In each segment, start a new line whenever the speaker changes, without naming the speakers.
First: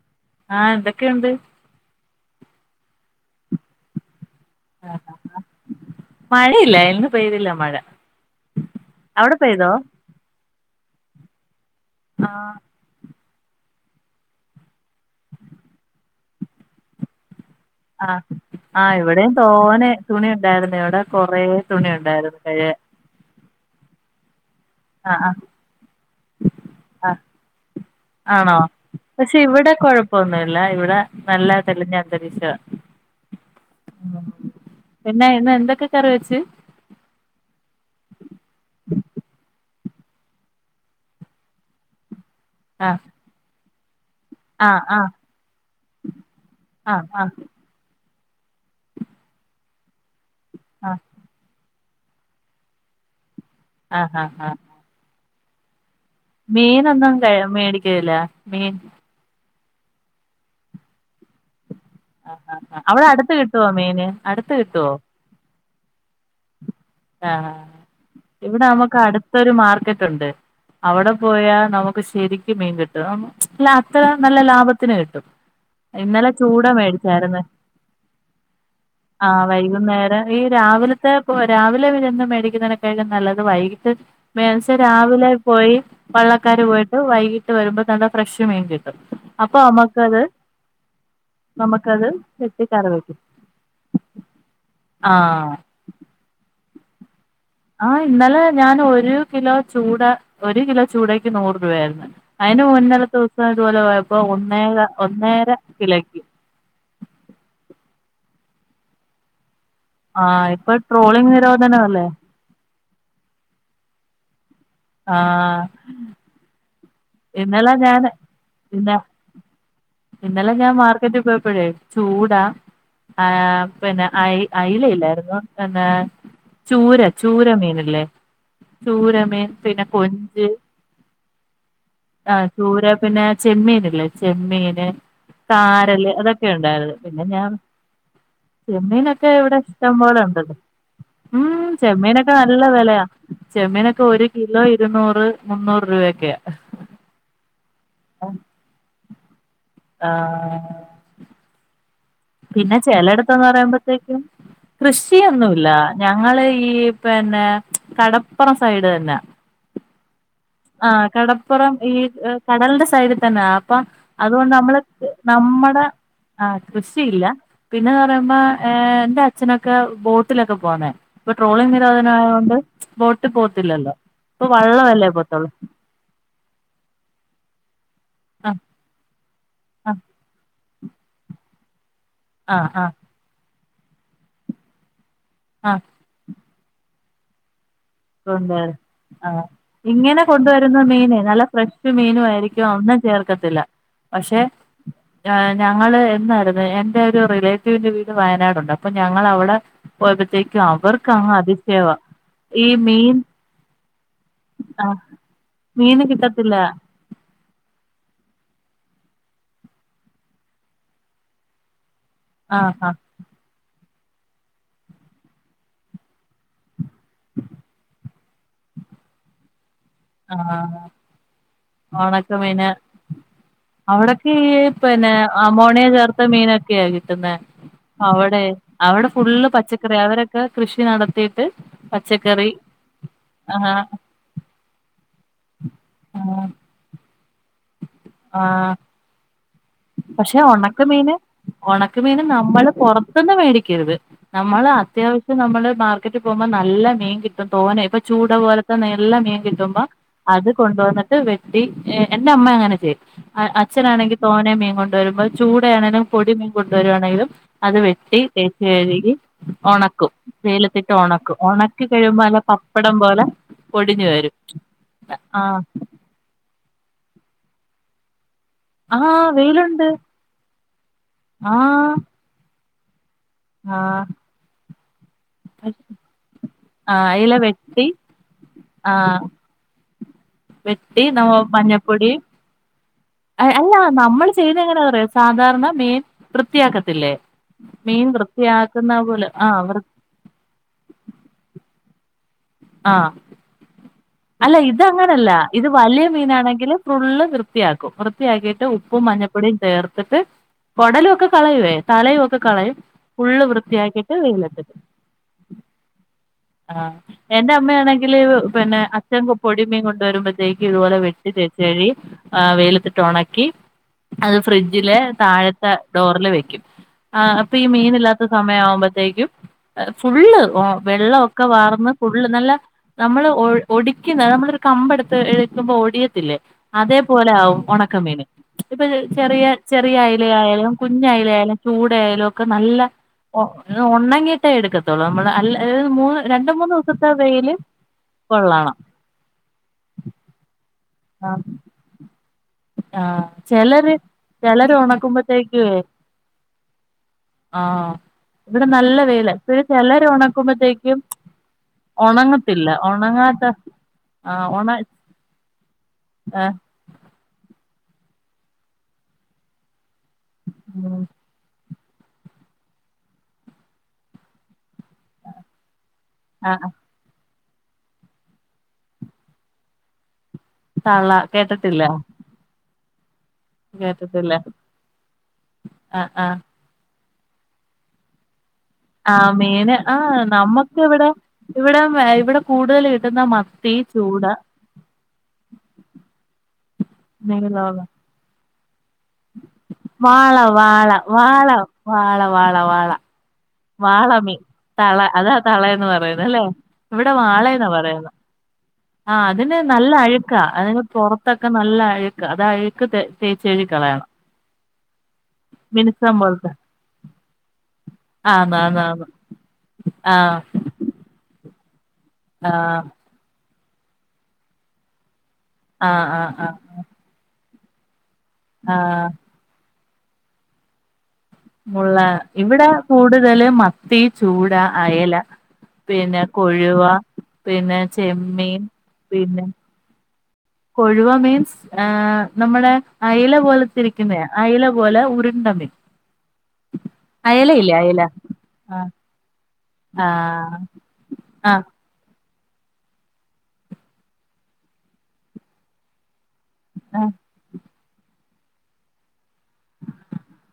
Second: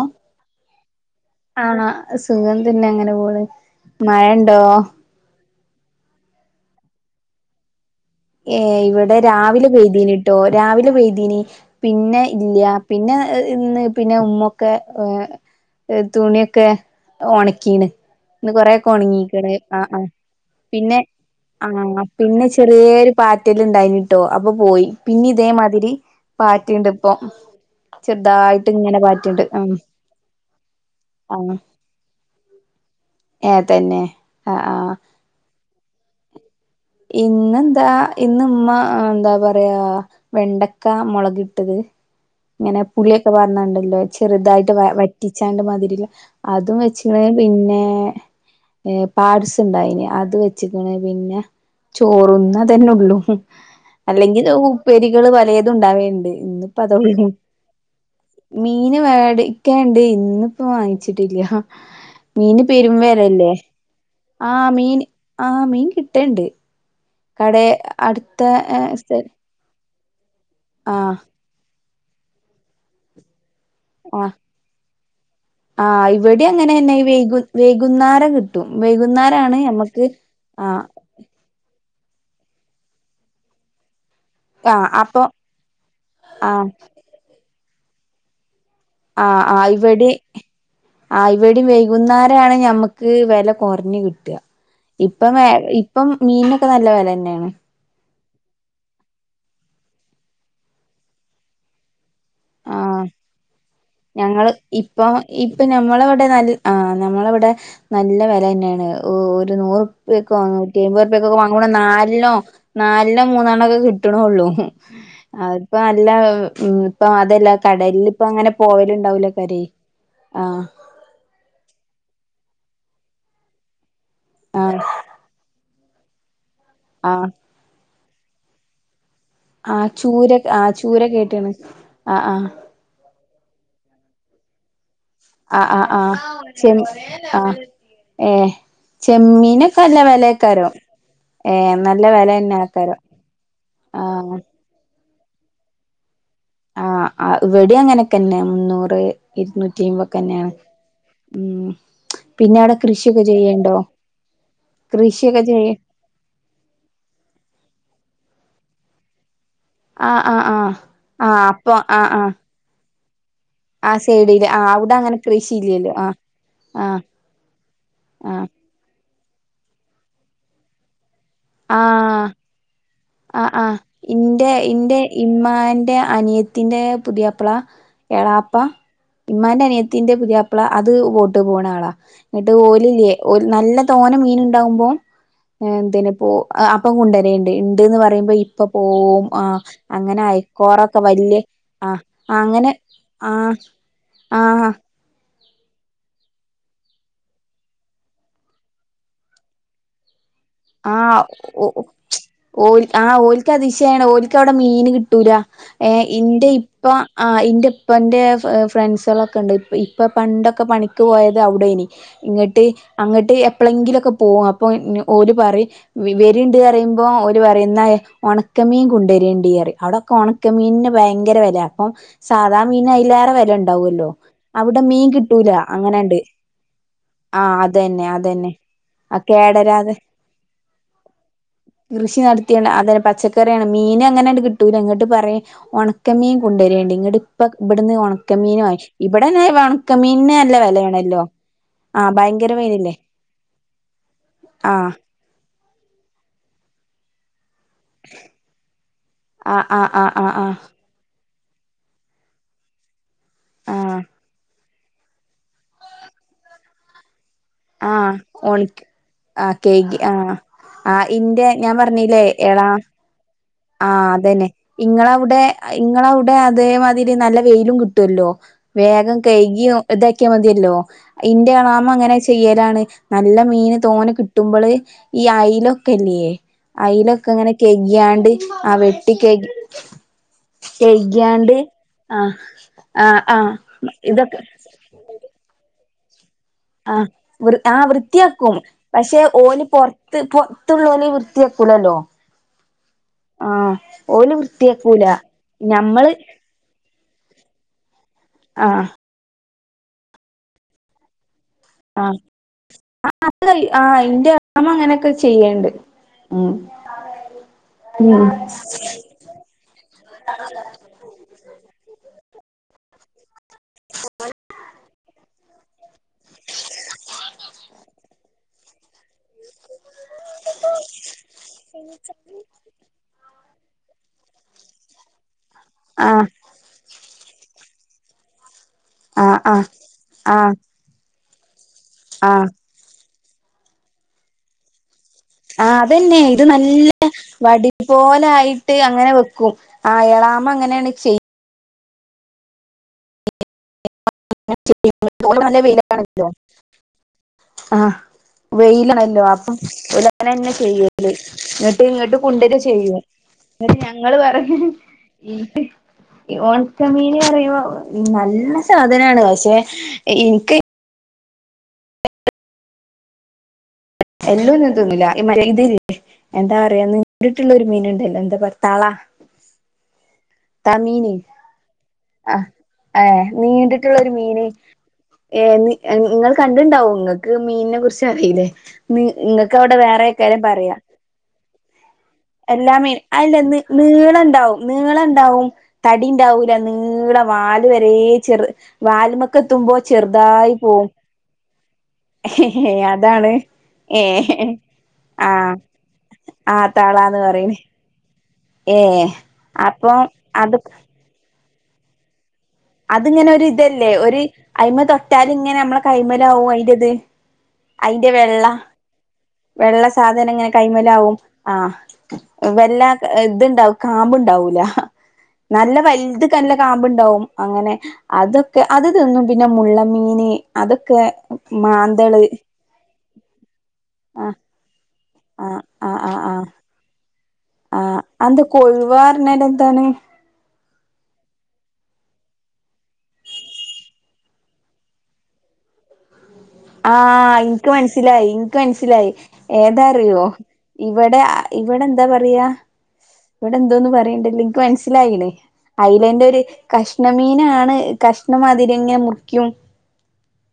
ആഹ്
ആഹ് എന്തൊക്കെയുണ്ട്?
ആണോ സുഖം തന്നെ അങ്ങനെ പോണ് മഴണ്ടോ
മഴയില്ല എന്ന് പെയ്തില്ല മഴ
ഏഹ് ഇവിടെ
അവിടെ
രാവിലെ
പെയ്തോ
പെയ്തീനിട്ടോ രാവിലെ പെയതീനി പിന്നെ
ആഹ്
ഇല്ല പിന്നെ ഇന്ന് പിന്നെ ഉമ്മൊക്കെ ഏഹ് തുണിയൊക്കെ. ഒണക്കീന്
ആഹ്
ഇന്ന് കൊറൊക്കെ
ആഹ് ഇവിടെയും
ഒണങ്ങിക്ക്ണ് ആ
തോനെ
ആ
തുണി ഉണ്ടായിരുന്നു
പിന്നെ
ഇവിടെ കൊറേ തുണി
ആഹ്
ഉണ്ടായിരുന്നു
പിന്നെ
കഴുകാൻ
ചെറീയരു പാറ്റല്ണ്ടായിനിട്ടോ അപ്പൊ പോയി
ആഹ്
പിന്നെ ഇതേമാതിരി
ആഹ്
പാറ്റ്ണ്ട്പ്പൊ
ആഹ് ആണോ പക്ഷെ ഇവിടെ കൊഴപ്പൊന്നുല്ല ഇവിടെ നല്ല തെളിഞ്ഞ അന്തരീക്ഷാ.
ഏ തന്നെ ആ ആഹ
ന്നെ ഇന്ന് എന്തൊക്കെ കറി വെച്ച്?
ഇന്നെന്താ ഇന്ന് ഇമ്മ എന്താ പറയാ. വെണ്ടക്ക മൊളക് ഇട്ടത് ഇങ്ങനെ
ആഹ്
പുളിയൊക്കെ പാർന്നണ്ടല്ലോ. ചെറുതായിട്ട്
ആഹ്
വ
ആഹ്
വറ്റിച്ചാണ്ട് മതിരില്ല അതും
ആഹ്
വെച്ച്ണ്
ആഹ്
പിന്നെ. പാട്സ്ണ്ടായിനി അത് വെച്ച്ക്ക്ണ്
ആഹ്
പിന്നെ ചോറു ന്നതന്നെഒള്ളു
ആഹ് ആഹ്
എല്ലെങ്കിൽ
ആഹ്
ഉപ്പേരികള് പലേത് ഉണ്ടാവേണ്ട്. ഇന്ന്പ്പോ അതോ
മീനൊന്നും ക
മീൻ
മേടിക്കലില്ല
മീൻ വേടി ക്കണ്ട് ഇന്ന്പ്പോ വാങ്ങിച്ചിട്ടില്ല.
ആഹ്
മീന്
ആഹ് ആഹ് അവിടെ അടുത്ത്
പെരുംവെലല്ലേ
കിട്ടുവോ മീന് അടുത്ത്
ആഹ്
കിട്ടുവോ
മീൻ ആഹ് മീൻ കിട്ടേണ്ട്
ആഹ്
കടേ അടുത്ത
ഇവിടെ നമുക്ക്
സ്ഥ
അടുത്തൊരു മാർക്ക ണ്ട് അവടെ
ആഹ്
പോയാൽ നമുക്ക് ശരിക്കും മീൻ കിട്ടും അ [unintelligible] നല്ല ലാഭ ത്തിന് കിട്ടും.
ആ
ഇന്നലെ
ഇവിടെ
ചൂട
അങ്ങനെ തന്നെ വൈകു
മേടിച്ചായിരുന്നു
വൈകുന്നാരം കിട്ടും
ആ
വൈകുന്നാരാണ് മ്മക്ക്
വൈകുന്നേരം ഈ രാവിലത്തെ പോ രാവിലെ വിരന്ന് മേടിക്കുന്ന [unintelligible] നല്ലത് വൈകിട്ട് [unintelligible]
ആഹ് അപ്പൊ
രാവിലെ പോയി വള്ളക്കാര്
ആഹ്
പോയിട്ട് വൈകീട്ട് വരുമ്പോൾ നല്ല ഫ്രഷ് മീൻ കി
ആഹ് ആഹ് ഇവടി ആ ഇവടിം
നമ്മക്കത്
വൈകുന്നേരാണ്
വെട്ടി കറി
ഞമ്മക്ക്
വെക്കും
വെല കൊർഞ്കിട്ട ഇപ്പം
ആഹ്
ഇപ്പം മീനിനൊക്കെ നല്ല വെല തന്നെയാണ്.
ആഹ് ഇന്നലെ ഞാൻ ഒരു കിലോ ചൂട ഒരു കിലോ ചൂടക്ക് നൂറ് രൂപ ആയിരുന്നു. അയിന്
ആഹ്
മുന്നര ദിവസം ഇതുപോലെ പോയപ്പോ
ഞങ്ങള്
ഒന്നേര ഒന്നേര കിലോക്കി
ആഹ് നമ്മളവ്ടെ നല്ല വെലന്നേണ് ഒരുനൂറ്
ആഹ്
[unintelligible]
ഇപ്പൊ
നൂറ്റി അയ്മ്പർപ്യക്ക
ട്രോളിംഗ്
വാങ്ങു
നിരോധനമല്ലേ
നാല്നോ നാൽന്നൊ മൂന്നെണ്ണക്കെ കിട്ട്ണൊള്ളൂ
ആഹ്
അതിപ്പോ നല്ല അതല്ല
ഇന്നലെ
കടൽ
ഞാൻ
ഇപ്പ അങ്ങനെ പോവല് ഇണ്ടാവൂലേകാരേ ആഹ്.
മാർക്കറ്റ് പോയപ്പഴെ ചൂടാ ആഹ് പിന്നെ അയ്
ആഹ്
അയ്ലയില്ലായിരുന്നു പിന്നെ ചൂര
ആഹ്
ചൂരമീനല്ലേ ചൂരമീൻ
ആ
പിന്നെ
ചൂര
കൊഞ്ച്
ആ ചൂര കേട്ടീണ്
ആഹ് ചൂര പിന്നെ ചെമ്മീ [unintelligible] ചെമ്മീന്
ആഹ് ആഹ്
കാരല് അതൊക്കെ
ആഹ് ചെ
ഉണ്ടായിരുന്നു പിന്നെ ഞാൻ.
ആഹ് ഏഹ്
ചെമ്മീനൊക്കെ ഇവിടെ
നല്ല
ഇഷ്ടംപോലെ ണ്ടത്.
വെലേക്കാരം
ഉം
ഏഹ് നല്ല വെല
ചെമ്മീനൊക്കെ
തന്നെ
നല്ല
ആക്കാരം
വെലയാ ചെമ്മീനൊക്കെ ഒരു
ആഹ്
കിലോ ഇരുന്നൂറ് മുന്നൂറ് രൂപക്കെയാ
ആ ഇവടി അങ്ങനെക്കെ തന്നെ മുന്നൂറ്, ഇരുന്നൂറ്റിയ്മ്പൊക്കെ തന്നെയാണ്.
ആഹ്
ഉം പിന്നെ അവിടെ കൃഷിയൊക്കെ
ചിലയിടത്ത്ന്ന്
ചെയ്യണ്ടോ
പറയുമ്പോഴത്തേക്കും
കൃഷിയൊക്കെ
കൃഷിയൊന്നുല്ല
ചെയ്യ
ഞങ്ങള് ഈ പിന്നെ കടപ്പുറം സൈഡ് തന്നെ
ആഹ് ആഹ് ആഹ്
ആ
ആഹ്
കടപ്പുറം
അപ്പൊ
ഈ
ആഹ് ആഹ്
ക കടൽന്റെ സൈഡിൽ തഞ്ഞാ പ്പം
ആ സൈഡില്
അതുകൊണ്ട്
ആഹ്
നമ്മള്
അവിടെ അങ്ങനെ
നമ്മടെ
കൃഷിയില്ലല്ലോ ആഹ്
ആ
ആഹ്
കൃഷിയില്ല പിന്നെന്ന് പറയുമ്പോ
ആഹ്
ഏഹ് എന്റെ അച്ഛനൊക്കെ ബോട്ടിലൊക്കെ പോന്നേ ഇപ്പോ ട്രോളിംഗ് നിരോധന
ആഹ്
ആയോണ്ട് ബോട്ടിൽ
ആഹ് ആഹ്
പോത്തില്ലല്ലോ ഇപ്പോ
ഇന്റെ
വള്ളോ അല്ലേ പോത്തളൂ
ത്തിന്റെ പുതിയപ്പള എളാപ്പ ഉമാന്റെ
ആ
അനിയത്തിണ്ട് പുതിയ പ്പള അത് വോട്ട് പോണ ആളാ എന്നിട്ട്
ആ ആ
ഓല് ഇല്ലേ ഒരു നല്ല തോന മീൻ ഉണ്ടാകുമ്പോ
ആ
എ എന്തിനിപ്പോ അപ്പ് ഇപ്പ കോണ്ടരിണ്ട് ഇണ്ട്ന്ന് പറയുമ്പോ ഇപ്പ
കൊണ്ടുവരും
പോവും
ആ
ആഹ്
ഇങ്ങനെ
അങ്ങനെ ആയി
കൊണ്ടുവരുന്ന
കൊറൊക്കെ
മീന്
വല്യേ
നല്ല ഫ്രഷ്
ആഹ്
മീനും ആയിരിക്കും
അങ്ങനെ ആ ആഹാ
എ ഞങ്ങള് എന്നാരുന്നു എന്റെ ഒരു റിലേറ്റീവിന്റെ വീട് വയനാടുണ്ട് അപ്പോ ഞങ്ങളവടെ പോയപെത്തേക്കും അവർക്ക് അങ്ങ് അതിശേവാ
ഓല് ആ ഓൽക്ക് അതിശയാണ് ഓല്ക്ക് അവ്ടെ മീന്
ആഹ്
കിട്ടൂല ഏ
മീന്
ഇന്റെ
കിട്ടത്തില്ല
ഇപ്പ ആ ഇന്റെ ഇപ്പന്റെ ഫ്ര ആ ഫ്രണ്ട്സുകളൊക്കെ ഇണ്ട് ഇ ഇപ്പ പണ്ടൊക്കെ പണിക്ക് പോയത് അവ്ടെ യ്നി ഇങ്ങട്ട്
ആഹ് ആഹ്
അങ്ങട്ട് എപ്പളങ്കിലൊക്കെ പോവും അപ്പോ ന് ഓല് വറിം വെ വെരിണ്ട് അറയുമ്പോ ആ ഓരു പറയും ന്നാ ഒണക്കമീൻ കൊണ്ടരേണ്ടീ അറിം അവടോ കൊണക്ക്
ആഹ്
മീനിന് ഭയങ്കര വെലാ അപ്പം സാധാ മീനിന് അതിലേറെ വെല ഉണ്ടാവല്ലോ
ക് പിന്നെ അമോണിയ ചേർത്ത മീനൊക്കെയാ കിട്ടുന്ന
ആഹ് അതന്നെ
അവടേ
അതന്നെ
അവടെ
ആഹ്
ഫുള്ള്
കേടരാതെ
പച്ചക്കറി അവരെ ക്കെ കൃഷി ന
കൃഷി നടത്തിയാണ് അതെ പച്ചക്കറിയാണ്
ആഹ്
മീൻ അങ്ങനെങ്ട്ട് കിട്ട് ട്ടൂല ഇങ്ങട്ട് പറയും ഒണക്കമീൻ
ആഹ്
കൊണ്ടുവരേണ്ടി ഇങ്ങട്ട് ഇപ്പ ഇവട്ന്ന് ഒണ ക്കമീനോ
ആഹ്
ഇവടെന്നെ ഒണക്കമീൻന് നല്ല വെലേണല്ലോ
ഒണക്ക മീന് നമ്മള് പൊറത്ത്ന്ന് മേടിക്കരുത്. നമ്മള്
ആഹ്
അത്യാവ ക്ക് നമ്മള് മാർക്കറ്റിൽ പോവുമ്പോ നല്ല മീൻ കിട്ടും തോനെ ഇപ്പ ചൂട പോലത്തെ നെല്ല മീൻ
ആഹ്
കിട്ടുമ്പോ
ആഹ് ആഹ് ആഹ്
അത്
ആഹ്
കൊണ്ടുവന്നിട്ട് വെ ട്ടി എ എന്റെ അമ്മ അങ്ങനെ ചെ അ
ആഹ്
അച്ഛനാണെങ്കി തോനെ മീൻ കൊണ്ടുവരുമ്പോ ചൂടയാണെങ്കിലും പൊടിമീൻ കൊണ്ടുവരുവാണെങ്കിലും അത്
ആഹ്
വെട്ടി
ഒണ
തേച്ച് കഴുകി
ആഹ് കേകി
ഒണക്കും
ആഹ്
വെയിലത്തിട്ട്
ആഹ്
ഒണക്കും
ഇന്റെ ഞാൻ
ഒണക്കി കഴിയുമ്പോ നല്ല പപ്പട ടം പോലെ
ആ
പൊടിഞ്ഞു വരും
അതന്നെ ഇങ്ങളൗടെ
ആഹ്
ഇങ്ങളൗടെ അതേമാതിരി നല്ല വെയിലും കിട്ടല്ലോ വേഗം
ആഹ്
കെയ്കി
വെയിലുണ്ട്
ഇതാക്കിയാ മതിയല്ലോ ഇന്റെ
ആഹ്
എളാമ്മങ്ങനെ ചെയ്യലാണ് നല്ല മീന്
ആഹ്
തോനേ കിട്ടുമ്പോള് ഈ അയിലൊക്കെയില്ലേ അയിലൊക്കെ
അയില
ഇങ്ങനെ
വെട്ടി
കെയ്കിയാണ്ട് ആ വെട്ടി
ആഹ്
കെയ്കി
വെട്ടി നമ്മ
കെയ്കിയാണ്ട്
മഞ്ഞപൊടി
ആഹ് ആഹ്
എ
ആഹ്
അല്ല നമ്മൾ
ഇതൊക്കെ
ചെയ്ത എങ്ങനെയന്ന് അറിയോ സാധാരണ മീൻ
ആഹ്
വൃത്തിയാക്കത്തില്ലേ
വൃ ആഹ്
മീൻ വൃത്തിയാക്കുന്ന പോലെ ആഹ് വൃ
ത് [unintelligible] വൃത്തിയാക്കൂലല്ലോ
ആഹ്
ആഹ് ഓല്
അല്ല
വൃത്തിയാക്കൂല
ഇതങ്ങനെല്ല ഇത് വലിയ
ഞമ്മള്
മീനാണെങ്കില് ഫുള്ള് വൃത്തിയാക്കും വൃത്തിയാക്കിയിട്ട്
ആഹ്
ഉപ്പും മഞ്ഞ പൊടിം ചേർത്തിട്ട് കൊടലൊക്കെ കളയുവേ
ആഹ്
തലേയും ഒക്കെ കളയും
ആ
ഉള്ള്
അത് ആ
വൃത്തിയാക്കിട്ട്
ഇന്റെ അമ്മ
വെയിലെത്തിടും
അങ്ങനെയൊക്കെ ചെയ്യണ്ട് ഉം
ആ എന്റെ അമ്മയാണെങ്കില്
ഉം
പിന്നെ അ ച്ഛൻ പൊടിമീൻ കൊണ്ടുവരുമ്പത്തേക്ക് ഇതുപോലെ വെട്ടി തേച്ച് കഴുകി ആ വെയിലത്തിട്ട് ഒണ ക്കി അത് ഫ്രിഡ്ജിലെ താഴെ ത്തെ ഡോറില് വെക്കും അ അപ്പോ ഈ മീനില്ലാത്ത സമയം ആവുമ്പോഴത്തേക്കും ഫുള്ള് ഓ വെള്ളോക്കെ വാർന്ന് ഫുള്ള് നല്ല നമ്മള് ഒ ഒടിക്കുന്ന നമ്മളൊരു കമ്പ് എടുത്ത് എ ടുക്കുമ്പോ
ആ
ഒടിയത്തില്ലേ അതേപോലെ ആകും ഒണക്കമീന് ഇപ്പൊ
ആ
ചെറിയ
ആ
ചെറിയ അായല
ആ
ആയാലും കുഞ്ഞ് അയല ആയാലും ചൂട ആയാലും
ആ
ഒക്കെ നല്ല ഒണ്ണങ്ങേട്ടേ എടുക്കത്തോുള്ളൂ നമ്മള് അല്ല
ആ
മൂന്ന്
അതന്നെ ഇത്
രണ്ട മൂന്ന്
നല്ല
ദിവസത്തെ വെയില്
വടി പോലെ ആയിട്ട്
കൊള്ളണം
അങ്ങനെ വെക്കും അയളാമ അങ്ങനെയാണ് ചെയ്യ
ആഹ് ആഹ ചിലര് ചിലർ
ഓല് നല്ല
ഉണക്കുമ്പോത്തേക്കേ
വെയിലാണല്ലോ ആ
ആഹ
വെയിലാണല്ലോ അപ്പം ഉലനന്നെ
ഒണക്കുമ്പത്തേക്കും
ചെയ്യല്ലേ എന്നങ്ങിട്ട് ഇങ്ങോട്ട് കൊണ്ടട്ട
ഒണങ്ങത്തില്ല
ചെയ്യും
ഒണങ്ങാത്ത
ഞങ്ങള്
ആ
പറയ
ഓണ ആ
ഈഓൺ ചെമീന് പറയുമ്പോ നല്ല സാധനാണ് പക്ഷെ എനിക്ക്
ഉ [inaudible]
എല്ലോന്ന തിന്നുന്നില്ലല്ലേ
ആ
എന്താ പറയ നീടുറ്റുള്ള ഒരു മീൻ ഉണ്ടല്ലോ എന്താ പറ തള
തള്ള
തളമീന്
കേട്ടിട്ടില്ല
ആഹ് ഏഹ് നീണ്ടിട്ടുള്ള ഒരു
കേട്ടിട്ടില്ല
മീന് ഏഹ്
ആ ആ
നിങ്ങൾ കണ്ട അത്ണ്ടാവും നിങ്ങക്ക് മീനിനെ കുറിച്ച് അറിയില്ലേ നി
ആ
നിങ്ങൾക്ക്
മീന്
അവിടെ
ആ
വേറെക്കാരം
നമ്മക്ക്
പറയാം
ഇവിടെ ഇവിടെ ഇവിടെ
എല്ലാ
കൂടുതൽ കിട്ടുന്ന
അല്ല ന
മത്തി
നീള
ചൂട
ഉണ്ടാവും നീളുണ്ടാവും തടി ഉണ്ടാവൂല നീ നീളവാല്
നീളോള്ള
വരെ വാല്മക്കെ എത്തുമ്പോ
വാള
ചെറുതായി പോകും
വാള വാള വാള വാള വാള
താണ്
വാള മീ തള അതാ തളന്ന് പറയുന്നു അല്ലേ
ആ
ഇവിടെ
തളാന്ന് പറയണ്
വാളയന്നാ പറയുന്നത്
ഏ
ആഹ് അതിന് നല്ല
അപ്പം
അഴുക്ക
അത്
അതിന് പുറത്തൊക്കെ നല്ല അഴുക്ക അതായ
അതിങ്ങനെ ഒ ഒരു ഇതല്ലേ ഒരു അയിമ തൊട്ടാല് ഇങ്ങനെ നമ്മളെ
മിനുസം
കൈമല് ആവും അയിടത്
ആ ആ
വെള്ള സാധനങ്ങനെ കൈമലാവും ആഹ്
ആ
ഇത്ണ്ടാവും കാമ്പ് ഉണ്ടാവൂല നല്ല
ആ ആ
വലുത്
ആ
നല്ല കാമ്പ് ഉണ്ടാവും അങ്ങനെ അതൊക്കെ അത്
ആ
തിന്നും പിന്നെ മുള്ളൻ മീന് അതൊക്കെ
മുള്ള
മാന്തള്
ഇവിടെ കൂടുതല് മാ ത്തി
ആഹ്
ചൂട അയല
ആഹ് ആഹ് ആഹ്
പിന്നെ
ആഹ്
കൊഴുവ പിന്നെ ചെമ്മീൻ പിന്നെ
തന്നെ
കൊഴുവ മീൻ ആഹ് നമ്മുടെ അയല പോലെത്തിരിക്കുന്ന അയല പോലെ ഉരുണ്ടമീൻ
ആഹ് ഇനിക്ക്
അയല
മനസ്സിലായി ഇനിക്ക്
ആഹ്
മനസ്സിലായി ഏതാ അറിയോ
ആഹ്
ഇവിടെ ഇവിടെ എന്താ പറയാ ഇവിടെ എന്തോന്ന് പറയണ്ടല്ലോ എനിക്ക് മനസ്സിലായില്ലേ അയിലേടരു
ആഹ്
കഷ്ണമീനാണ് കഷ്ണംമാതിരിങ്ങനെ മുറിക്കും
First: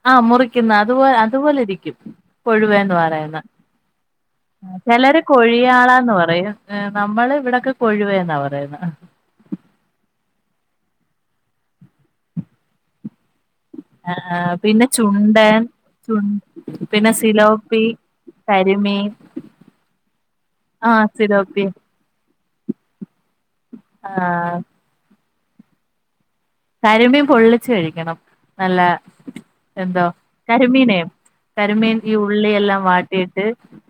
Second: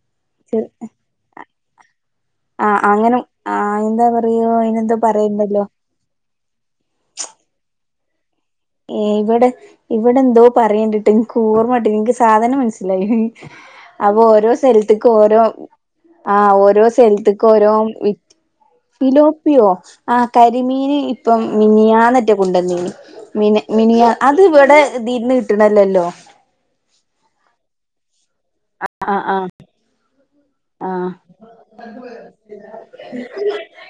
ആഹ് മുറിക്കും അത്പോ അതുപോലെ ഇരിക്കും
ആ
കൊഴുവന്ന്
അങ്ങനെ
പറയുന്ന
ആ എന്താ പറയോ അയിനെന്തോ
ചിലര്
പറയണ്ടല്ലോ
കൊഴിയാളാന്ന് പറയും നമ്മള് ഇവിടെൊക്കെ കൊഴുവേ എന്നാ പറയുന്നത്
ഏ ഇവിടെ ഇവിടെ എന്തോ പറയേണ്ടട്ട്നക്ക് ഓർമട്ടിനില്ല എനിക്ക് സാധനം മനസ്സിലായി അപ്പൊ ഓരോ
ആഹ് പിന്നെ
സ്ഥലത്ക് ഓരോ
ചുണ്ടൻ ചു
ആ ഓരോ
പിന്നെ
സ്ഥലത്ക് ഓരോ
സിലോപ്പി കരിമീൻ
സിലോപ്പിയോ ആ കരിമീന്
ആഹ്
ഇപ്പം
സിലോപ്പി
മിനിയാനെറ്റ് കൊണ്ടന്നീന് മിനിയാ അത്
ആഹ്
ഇവിടെ തീന്ന് കിട്ടണല്ലല്ലോ
കരിമീൻ പൊള്ളിച്ചു കഴിക്കണം നല്ല
ആ ആ
എന്തോ കരിമീനേ
ആ
കരിമീൻ ഈ ഉള്ളിയെല്ലാം വാട്ടിയിട്ട്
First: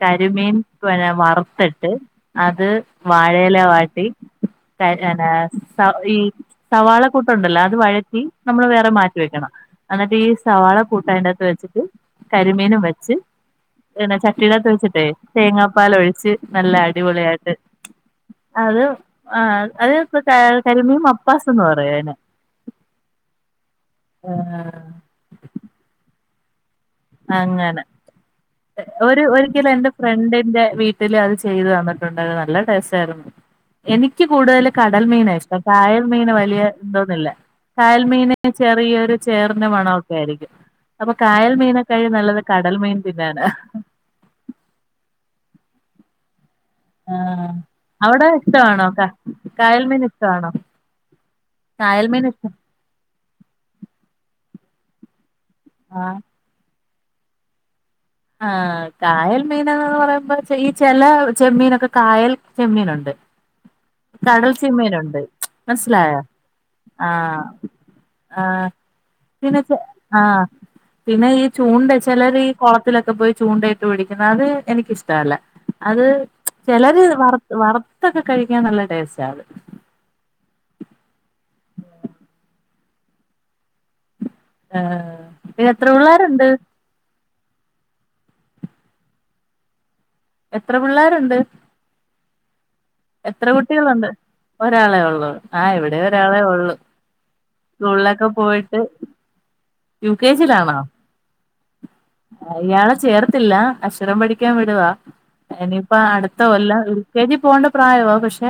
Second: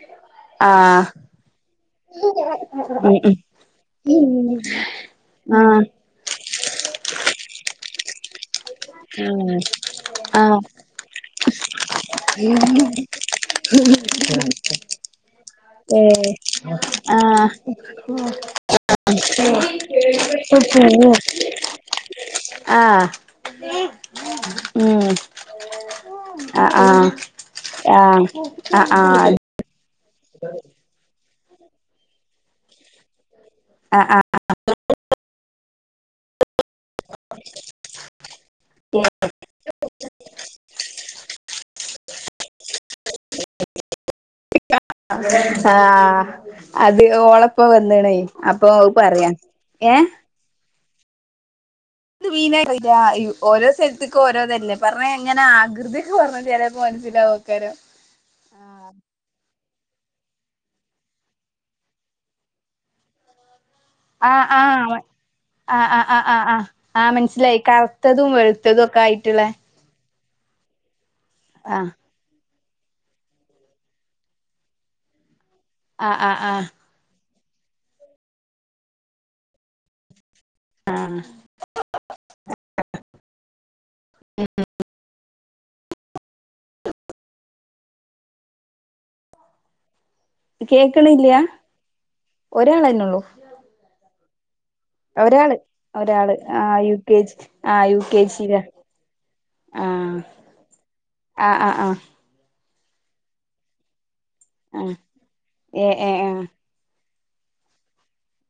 കരിമീൻ
ആഹ്
വറുത്തിട്ട് അത്
ഉം ഉം
വാഴയിലെ വാട്ടി സ
ആഹ്
ഈ [unintelligible] സവാള കൂട്ടം ഉണ്ടല്ലോ അത് വഴറ്റി നമ്മള് വേറെ മാറ്റി വെക്കണം എന്നിട്ട് ഈ
ആഹ്
സവാള കൂട്ട് അതിന്നത് വെച്ചിട്ട് കരിമീനും വെച്ചു. പിന്നെ ചട്ടിടത്ത് വെച്ചിട്ടെ തേങ്ങാപ്പാല
ഏഹ്
ഒഴിച്ച് നല്ല
ആഹ് ആഹ്
അടിപൊളിയായിട്ട് അത് ആ അത് ഇപ്പ
ഉം
കരിമീൻ മപ്പാസ് എന്ന് പറയും. അതിനെ
ആഹ മം ആഹ ആ ആഹ ആൽ
ഒരിക്കൽ എന്റെ ഫ്രണ്ടിന്റെ വീട്ടില് അത് ചെയ്ത് തന്നിട്ടുണ്ടായിത് നല്ല ടേസ്റ്റ് ആയിരുന്നു എനിക്ക്
ആഹ്
കൂടുതൽ കടൽ മീന ഇഷ്ടം കായൽ മീന വലിയ എന്തോന്നില്ല കയൽമീൻ ചെറിയൊരു ചേറിന്റെ മണം ആരിക്കും. അപ്പൊ കായൽ മീനൊക്കെഴ നല്ലത് കടൽ മീൻ തിന്നാന.
ആഹ അത്
ആഹ്
ഓളപ്പ വന്നേണേ
അവിടെ
അപ്പൊ അപ്പോ പറയാ ഏ
ആണോ?
മീന [unintelligible] ഓരോ സ്ഥലത്തേക്കും ഓരോ തന്നെ പറഞ്ഞ എങ്ങനെ ആകൃതിയൊക്കെ
ആഹ്
പറഞ്ഞ പ്പൊമനസ്സിലാവും [unintelligible]
ആഹ്കായൽ മീനന്ന് പറയുമ്പോ ഈ ചില ചെമ്മീനൊക്കെ കായൽ ചെമ്മീനുണ്ട്
ആഹ്
കടൽ
ആഹ്
ചെമ്മീനുണ്ട്
ആഹ്
മനസ്സിലായോ
ആഹ് ആഹ് ആഹ് ആ
ആഹ്
മനസ്സിലായി കറുത്തതും വെളുത്തതും ഒക്കെ ആയിട്ടു ള്ളെ
ആഹ് പിന്നെ ഈ ചൂണ്ട
ആഹ്
ചിലര് കുള ത്തിലൊക്കെ പോയി ചൂണ്ടയിട്ട് പിടിക്കുന്ന അത് എനിക്കിഷ്ടമല്ല അത്
ആഹ് ആഹ് ആഹ്
ചിലര് വർ വറുത്തൊക്കെ കഴിക്കാൻ നല്ല ടേസ്റ്റ് ആള്.
ആഹ
ആ പിന്ന എത്ര പിള്ളരുണ്ട് എത്ര
കേക്കണില്ല
പിള്ളേരുണ്ട്
ഒരാളതിനുള്ളൂ
എത്ര കുട്ടികളുണ്ട് ഒരാളെ ഉള്ളു
ഒരാള്
ആഹ് ഇവിടെ
ഒരാള്
ഒരാളെ
ആ
ഉള്ളു
യു കെ ജി ആ യു കെ
സ്കൂളിലൊക്കെ
ജിയില
പോയിട്ട്
ആ
യു കെ ജിലാണോ?
ആ ആ ആ
ഇയാളെ ചേർത്തില്ല അക്ഷരം പഠിക്കാൻ
ആ
വിടുവാ
ഏ
ഇനിയിപ്പ
ഏ
അടുത്ത
ആ
കൊല്ലം കെ ജി പോകേണ്ട പ്രായമാണ് പക്ഷെ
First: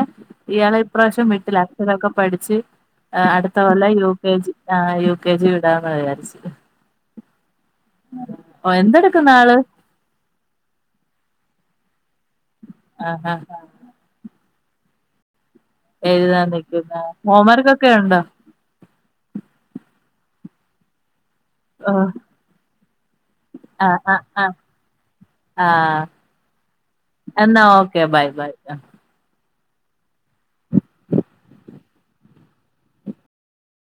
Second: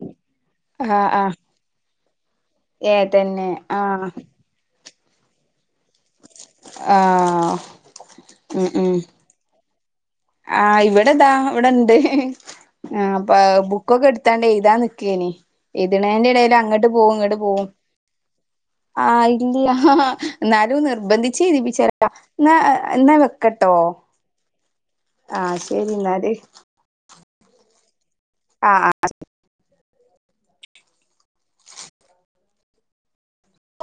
ഇയാളെ
ആ ആ
ഇപ്രാവശ്യം വിട്ടില്ല അക്ഷരൊക്കെ പഠിച്ച്
ഏ തന്നെ
അടുത്ത
ആ
കൊല്ല യു കെ ജി ആ യു കെ ജി വിടാന്ന് വിചാരിച്ചു.
ആഹ്
ഓ എന്തെടക്കണ് ആള്
ആ് ഇവിടെതാ ഇവിടെണ്ട് ആ അപ്പ
ആഹാ
ബു- ബുക്കൊക്കെ എടുത്താണ്ട് എഴുതാ നിക്കേനി എഴുതിണേന്റെ
എഴുതാൻ
അങ്ങോട്ട്
നിൽക്കുന്ന
പോവും ഇങ്ങോട്ട് പോവും
ഹോംവർക്കൊക്കെ ഉണ്ടോ
ആഹ് ഇല്ലയ എന്നാലും നിർബന്ധിച്ച് എഴുതിപ്പിച്ച എന്ന എന്നാ വെ
ആഹ് ആഹ് ആ
ആഹ
ആ
ശരി എന്നാല്.
എന്നാ ഓക്കെ ബൈ ബൈ
ആ